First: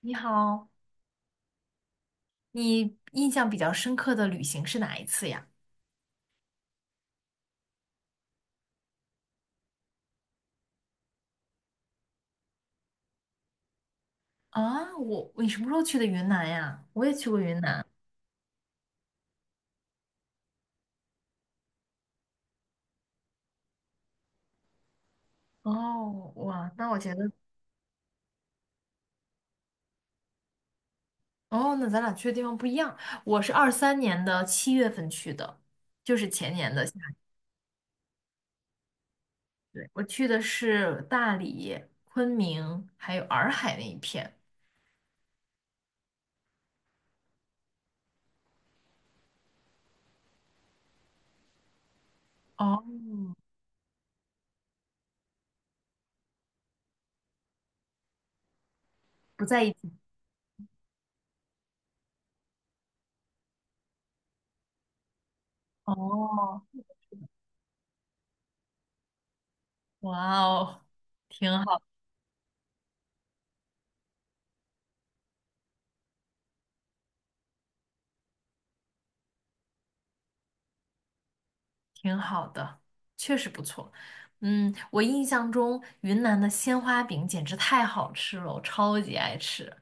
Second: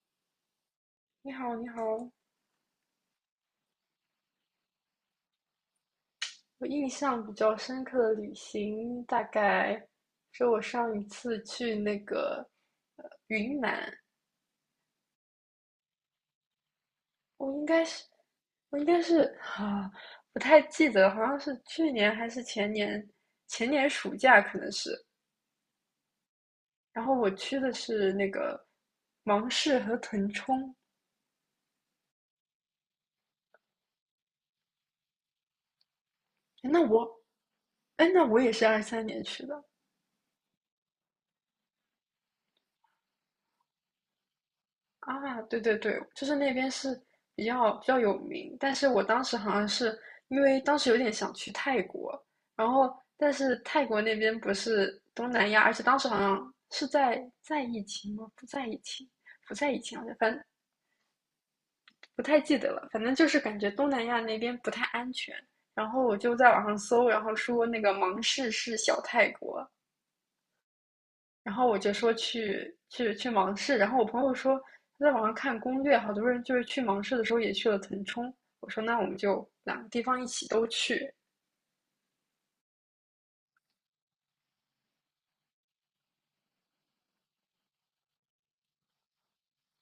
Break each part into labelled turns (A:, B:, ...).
A: 你好，
B: 你好，你好。
A: 你印象比较深刻的旅行是哪一次呀？
B: 我印象比较深刻的旅行，大概是我上一次去那个云南。
A: 啊，我，你什么时候去的云南呀？我也去过
B: 我
A: 云
B: 应
A: 南。
B: 该是，我应该是啊，不太记得了，好像是去年还是前年，前年暑假可能是。
A: 哦，哇，那我
B: 然后
A: 觉得，
B: 我去的是那个芒市和腾冲。
A: 哦，那咱俩去的地方不一样。我是23年的七月份去的，就是前
B: 诶
A: 年
B: 那
A: 的夏天。
B: 我，哎，那我也是23年去的。
A: 对，我去的是大理、昆明还有洱海那一片。
B: 啊，对对对，就是那边是比较有名，但是我当时好像是因为当时有点想去泰国。然
A: 哦，
B: 后但是泰国那边不是东南亚，而且当时好像是在疫情吗？不在疫情。
A: 不
B: 不
A: 在一
B: 在疫情，
A: 起。
B: 好像反正不太记得了，反正就是感觉东南亚那边不太安全。然后我就在
A: 哦，
B: 网上搜，然后说那个芒市是小泰国。
A: 哇哦，挺
B: 然后我
A: 好。
B: 就说去芒市，然后我朋友说他在网上看攻略，好多人就是去芒市的时候也去了腾冲。我说那我们就两个地方一起都去。
A: 挺好的，确实不错。嗯，我印象中云南的鲜花饼简直太好吃了，我超级爱吃。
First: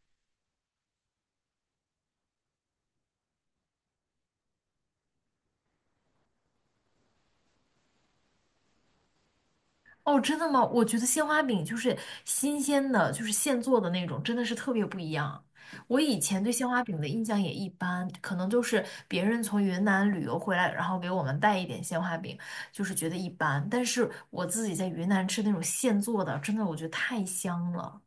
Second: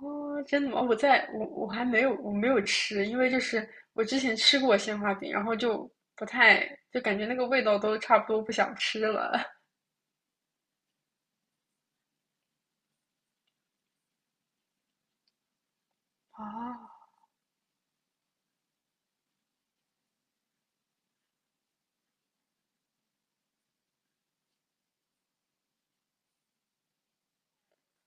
B: 哦，真的吗？我在我我还没有我没有吃，因为就是我之前吃过鲜花饼，然后就不太就感觉那个味道都差不多，不想吃了。
A: 哦，真的吗？我觉得鲜花饼就是新鲜的，就是现做的那种，真的是特别不一样。我以前对鲜
B: 哦
A: 花饼的印象也一般，可能就是别人从云南旅游回来，然后给我们带一点鲜花饼，就是觉得一般。但是我自己在云南吃那种现做的，真的我觉得太香了。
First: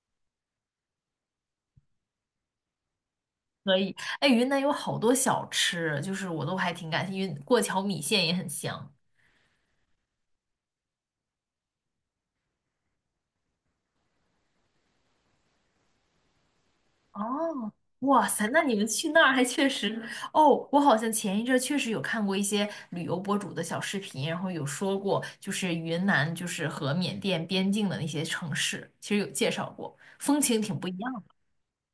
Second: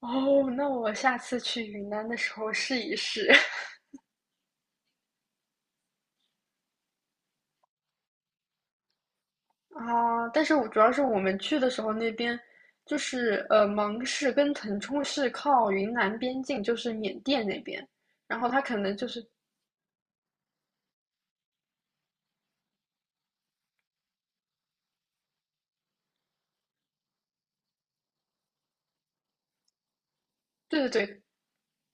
B: 哦，那我下次去云南的时候试一试。
A: 可以。哎，云南有好多小吃，就是我都还挺感兴趣，云过桥米线也很香。
B: 啊，但是我主要是我们去的时候，那边就是芒市跟腾冲是靠云南边境，就是缅甸那
A: 哦，
B: 边。
A: 哇
B: 然
A: 塞，
B: 后它
A: 那你
B: 可
A: 们
B: 能就
A: 去
B: 是，
A: 那儿还确实，哦，我好像前一阵儿确实有看过一些旅游博主的小视频，然后有说过，就是云南就是和缅甸边境的那些城市，其实有介绍过，风情挺不
B: 对
A: 一
B: 对
A: 样
B: 对
A: 的。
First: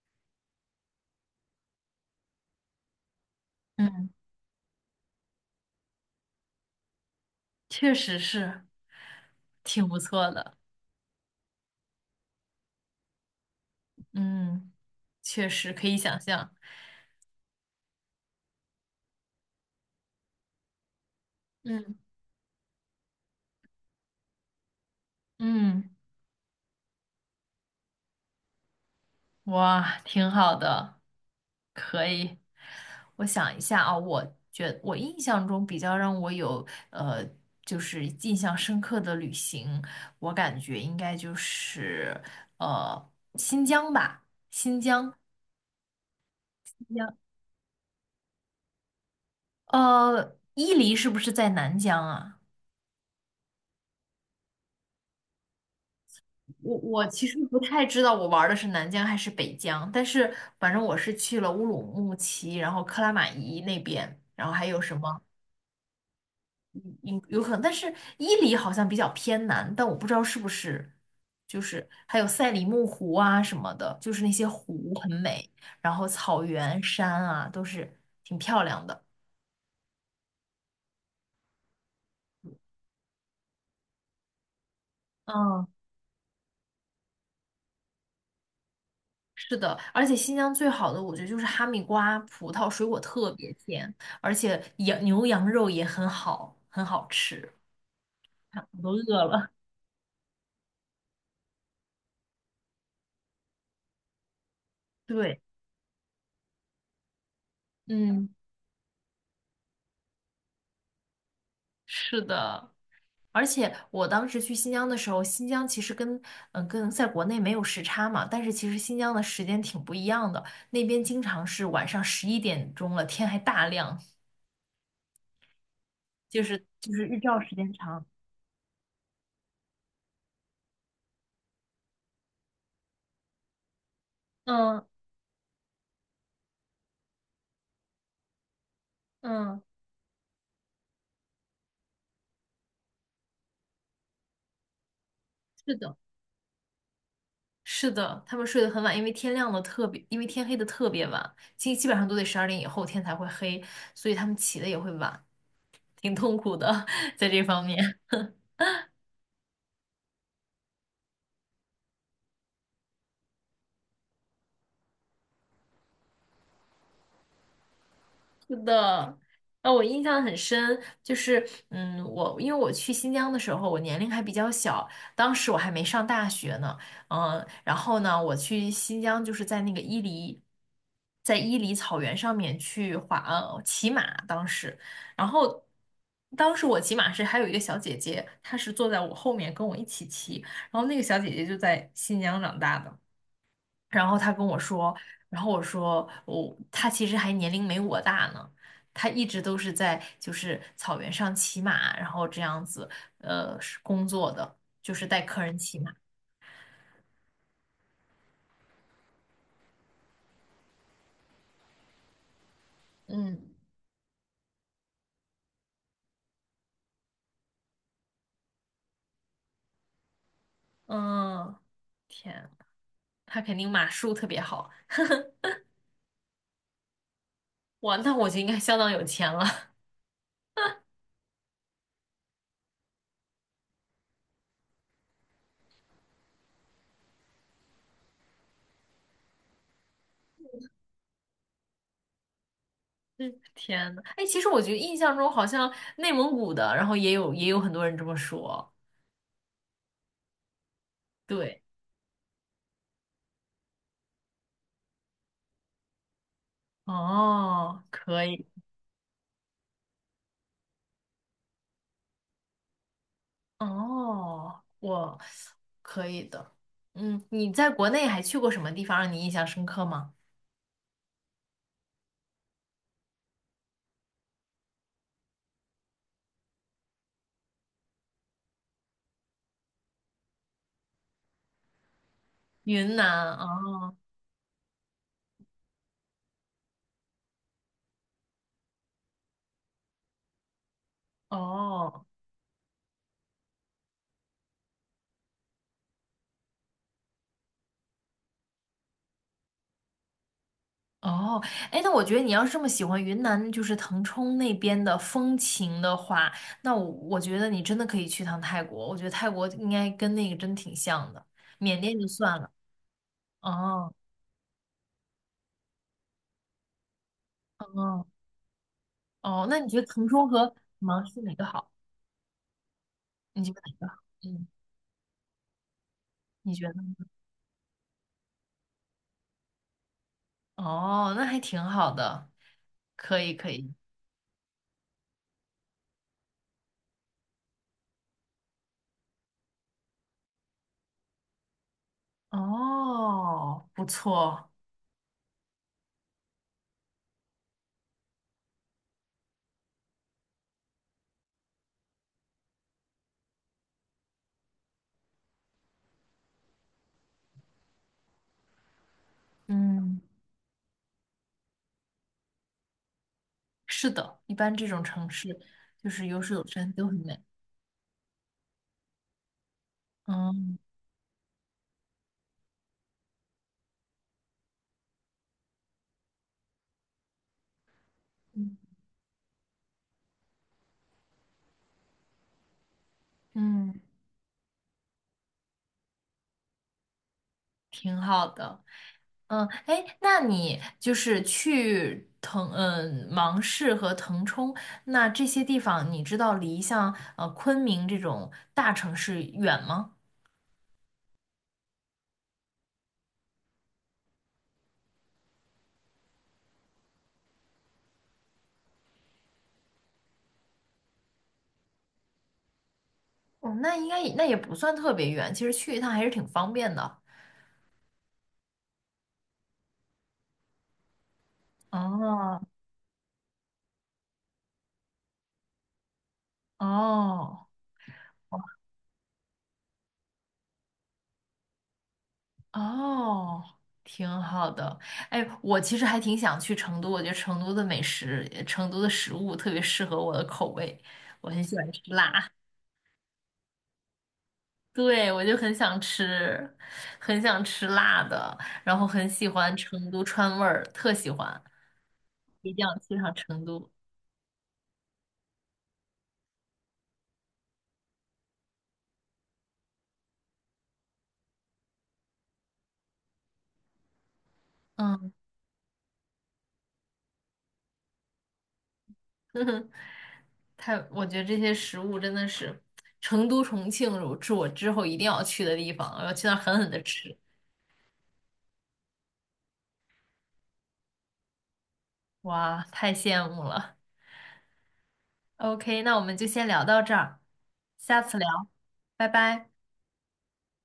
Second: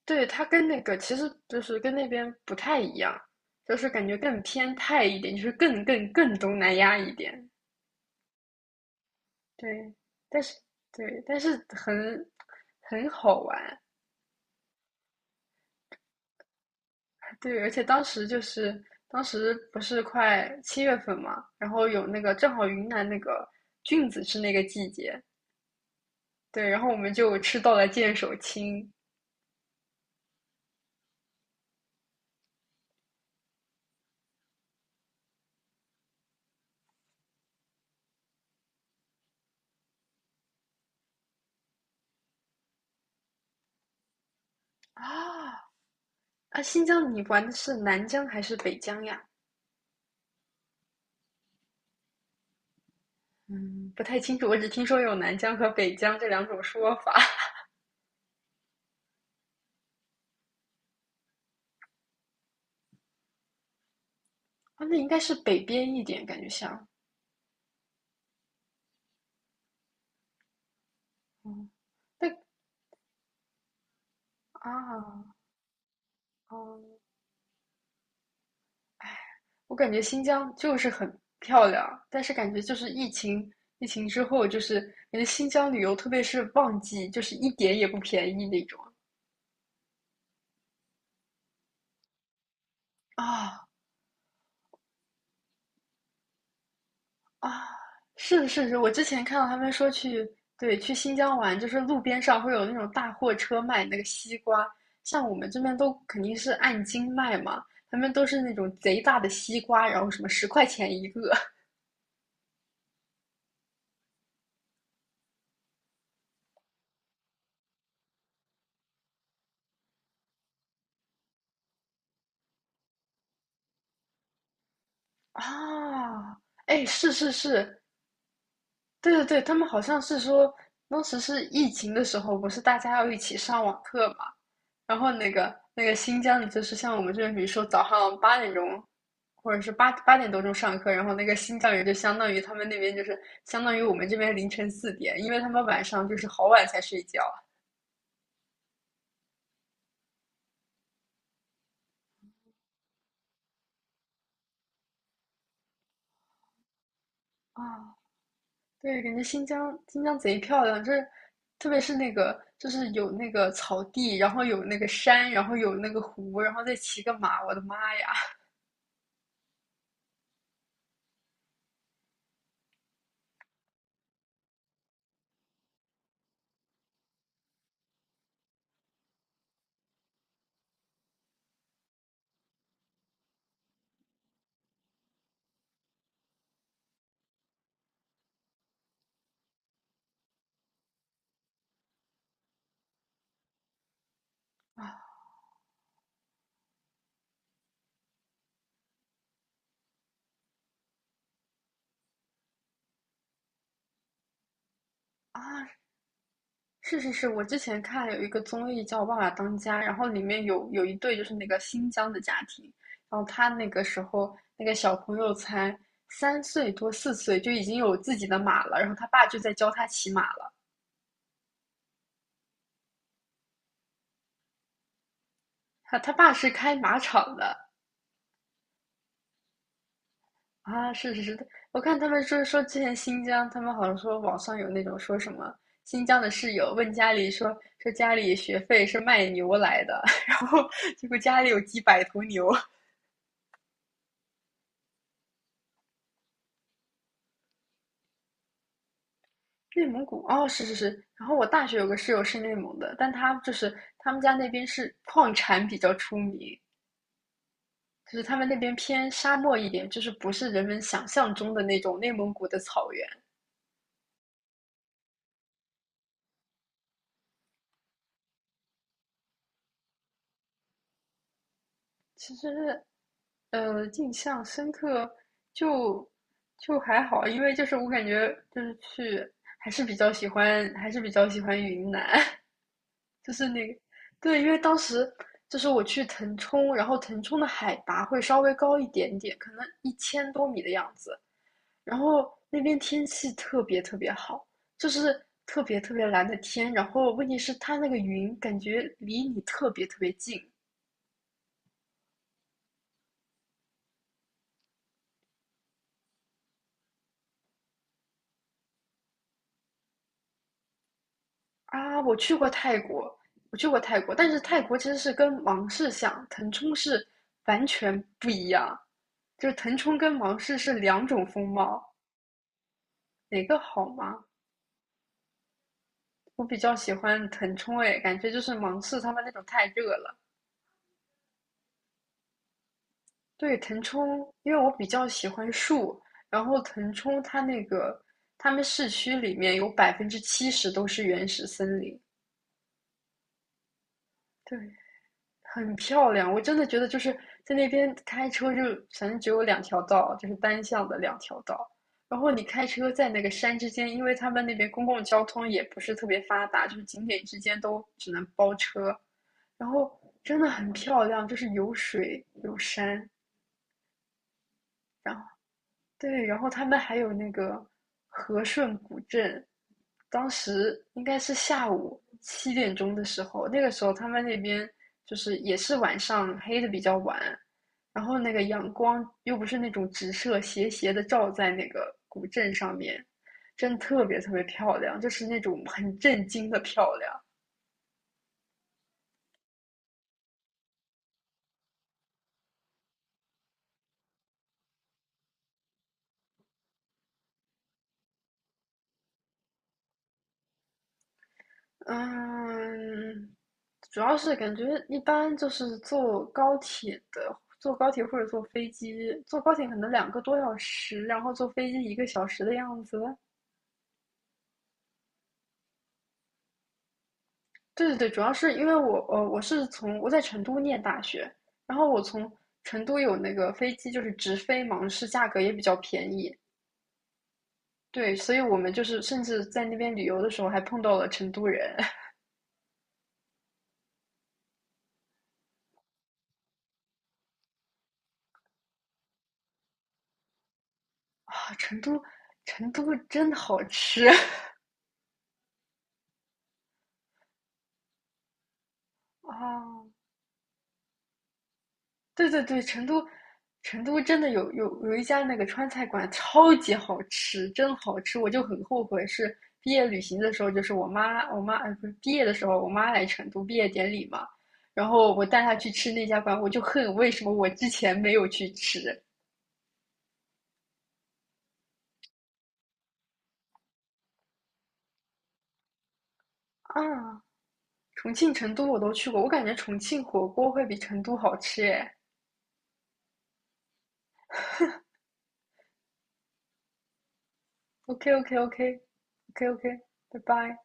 B: 对，它跟那个其实就是跟那边不太一样，就是感
A: 嗯，
B: 觉更偏泰一点，就是更东南亚一点。
A: 确实是挺
B: 对，
A: 不错
B: 但是
A: 的。
B: 对，但是很很好玩。
A: 嗯，确实可以想象。
B: 对，而且当时不是快七月份嘛，然后
A: 嗯
B: 有那个正好云南那个菌子是那个季节。
A: 嗯，
B: 对，然后我们就吃到了剑手青。
A: 哇，挺好的。哎我想一下啊，我印象中比较让我有，就是印象深刻的旅行，我感觉应该就是呃新疆吧，新疆，
B: 啊！啊！新
A: 新
B: 疆
A: 疆，
B: 你玩的是南疆还是北疆呀？
A: 呃，伊犁是不是在南疆啊？
B: 嗯，不太清楚，我只听说有南疆和北疆这两种
A: 我
B: 说
A: 我
B: 法。
A: 其实 不太知道我玩的是南疆还是北疆，但是反正我是去了乌鲁木齐，然后克拉玛依那边，然后还有
B: 啊，
A: 什
B: 那应
A: 么？
B: 该是北边一点，感觉像。
A: 有可能，但是伊犁好像比较偏南，但我不知道是不是，就
B: 嗯。
A: 是还有
B: 那
A: 赛里木湖啊什么的，就是那些湖很
B: 啊，
A: 美，然后草原、
B: 哦。
A: 山啊都是挺漂亮的。
B: 我感觉新疆就是很漂亮，但是感觉就是疫情，疫情之后就是感觉新
A: 嗯，
B: 疆旅游，特别是旺季，就是一点也不便宜那种。
A: 是的，而且新疆最好的我觉得就是哈密瓜、葡萄，水果特别
B: 啊
A: 甜，而且羊牛羊肉也很好，很好吃。
B: 啊，是的，
A: 看
B: 是的，
A: 我都
B: 我之
A: 饿
B: 前看到
A: 了。
B: 他们说去。对，去新疆玩，就是路边上会有那种大货车卖那个西瓜，像我
A: 对，
B: 们这边都肯定是按斤卖嘛，他们都
A: 嗯，
B: 是那种贼大的西瓜，然后什么10块钱一个。
A: 是的。而且我当时去新疆的时候，新疆其实跟嗯、跟在国内没有时差嘛，但是其实新疆的时间挺不一样的，那边经常是晚上11点钟了，天还大亮，
B: 啊，
A: 就是
B: 哎，
A: 就是
B: 是
A: 日
B: 是
A: 照时间
B: 是，
A: 长。
B: 对对对，他们好像是说，当时是疫情的时候，不是大家要一起上网课嘛？
A: 嗯
B: 然后那个新疆的，就是像我们这边，比如说早上8点钟，或者
A: 嗯，
B: 是八点多钟上课。然后那个新疆人就相当于他们那边就是相当于我们这边凌晨4点，因为他们
A: 是
B: 晚
A: 的，
B: 上就是好晚才睡觉
A: 是的，他们睡得很晚，因为天亮的特别，因为天黑的特别晚，基本上都得12点以后天才会黑，所以他们起的也会晚，挺痛苦的，在这方
B: 啊。
A: 面。
B: 对，感觉新疆贼漂亮，就是特别是那个就是有那个草地，然后有那个山，然后有那个湖，然后再骑个马，我的妈呀！
A: 是的，呃，我印象很深，就是，嗯，我因为我去新疆的时候，我年龄还比较小，当时我还没上大学呢，嗯，然后呢，我去新疆就是在那个伊犁，在伊犁草原上面去滑，呃，骑马，当时，然后。当时我骑马是还有一个小姐姐，她是坐在我后面跟我一起骑，然后那个小姐姐就在新疆长大的。然后他跟我说，然后我说我、他其实还年龄没我大呢，他一直都是在就是草原上骑马，然后这样子是工作的，就是带客
B: 啊，
A: 人骑马。
B: 是是是，我之前看有一个综艺叫《爸爸当家》，然后里面有一对就是那个新疆的家庭，然后
A: 嗯
B: 他那个时候那个小朋友才3岁多4岁就已经有自己的马了，然后他爸就在教他骑马了。
A: 嗯，天，他肯定马术特别好，
B: 他爸是开马场的。
A: 哇，那我就应该相当有钱了。
B: 啊，是是是，我看他们说之前新疆，他们好像说网上有那种说什么新疆的室友问家里说说家里学费是卖牛来的，然后结果家里有几百头牛。
A: 嗯，天呐，哎，其实我觉得印象中好像内蒙古的，然后也有很多人这么说。
B: 内蒙古哦，是是是。然后我
A: 对，
B: 大学有个室友是内蒙的，但他就是他们家那边是矿产比较出名，
A: 哦，
B: 就
A: 可
B: 是他
A: 以。
B: 们那边偏沙漠一点，就是不是人们想象中的那种内蒙古的草原。
A: 哦，我可以的。嗯，你在国内还去过什么地方让你印象深刻吗？
B: 其实，印象深刻就就还好，因为就是我感觉就是去还是比较喜欢，云南。
A: 云
B: 就
A: 南，
B: 是那个，
A: 哦
B: 对，因为当时就是我去腾冲，然后腾冲的海拔会稍微高一点点，可能1000多米的样子。然
A: 哦
B: 后那边天气特别特别好，就是特别特别蓝的天。然后问题是它那个云感觉离你特别特别近。
A: 哦，哎，那我觉得你要是这么喜欢云南，就是腾冲那边的风情的话，那我觉得你真的可以去趟泰国。我觉得泰国应该跟那个真挺像的，缅甸
B: 啊！
A: 就
B: 我去
A: 算
B: 过
A: 了。
B: 泰国。
A: 哦
B: 但是泰国其实是跟芒市像，腾冲是完全
A: 哦
B: 不一样，
A: 哦，
B: 就是
A: 那你
B: 腾
A: 觉得
B: 冲
A: 腾
B: 跟
A: 冲
B: 芒
A: 和
B: 市是
A: 芒
B: 两
A: 市
B: 种
A: 哪个
B: 风
A: 好？
B: 貌。
A: 你
B: 哪
A: 觉
B: 个
A: 得哪个
B: 好
A: 好？
B: 吗？
A: 嗯，
B: 我
A: 你
B: 比
A: 觉
B: 较
A: 得？
B: 喜欢腾冲。哎，感觉就是芒市他们那种太热了。
A: 哦，那还挺好的，可以可
B: 对，
A: 以。
B: 腾冲，因为我比较喜欢树，然后腾冲它那个，他们市区里面有70%都是原始森林。
A: 哦，不错，
B: 对，很漂亮，我真的觉得就是在那边开车就反正只有两条道，就是单向的两条道。然后你开车在那个山之间，因为他们那边公共交通也不是特别发达，就是景点之间都只能包车。然后
A: 嗯，
B: 真的很漂亮，就是有水有山，
A: 是的，一般这种城
B: 然后。
A: 市就是有
B: 对，
A: 水
B: 然
A: 有
B: 后他
A: 山
B: 们
A: 都很
B: 还有
A: 美。
B: 那个和顺古镇，当
A: 嗯
B: 时应该是下午7点钟的时候，那个时候他们那边就是也是晚上黑的比较晚，然后那个
A: 嗯，
B: 阳光又不是那种直射斜斜的照在那个古镇上面，真
A: 嗯
B: 的特别特别漂亮，就是那种很震惊的漂亮。
A: 挺好的。嗯，哎，那你就是去芒市和腾冲，那这些地方你知道离像昆明这种大城市远吗？
B: 嗯，主要是感觉一般就是坐高铁的，坐高铁或者坐飞机，坐高铁可能2个多小时，然后坐飞机1个小时的样子。
A: 哦，那应该也那也不算特别远，其实去一趟还是挺方便的。
B: 对对对，主要是因为我呃我是从我在成都念大学，然后我从
A: 哦
B: 成都有那个飞机就是直飞芒市，价格也比较便宜。
A: 哦，
B: 对，所以我们就是甚至在那边旅游的时候还碰到了成都人。
A: 哦，挺好的。哎，我其实还挺想去成都，我觉得成都的美食、成都的食物特别适合我的口味，我很
B: 啊，
A: 喜欢吃
B: 成都
A: 辣。
B: 成都真好吃。
A: 对，我就很想吃，很想吃辣的，然后很喜 欢
B: 啊。
A: 成都川味儿，特喜欢，
B: 对对
A: 一
B: 对，
A: 定要
B: 成
A: 去
B: 都，
A: 趟成都。
B: 成都真的有一家那个川菜馆，超级好吃，真好吃。我就很后悔，是毕业旅行的时候，就是我妈，不是毕业的时候，我妈来成都毕业典礼嘛，然
A: 嗯，
B: 后我带她去吃那家馆，我就恨为什么我之前没有去吃。
A: 太，我觉得这些食物真的是成都、重庆是我之后一定要去的地方，我要去那儿狠狠的吃。
B: 啊。重庆、成都我都去过，我感觉重庆火锅会比成都好吃耶。
A: 哇，太羡慕了。OK，那我们就先聊到这儿，下
B: OK
A: 次聊，
B: OK OK
A: 拜
B: OK
A: 拜。
B: OK，拜拜。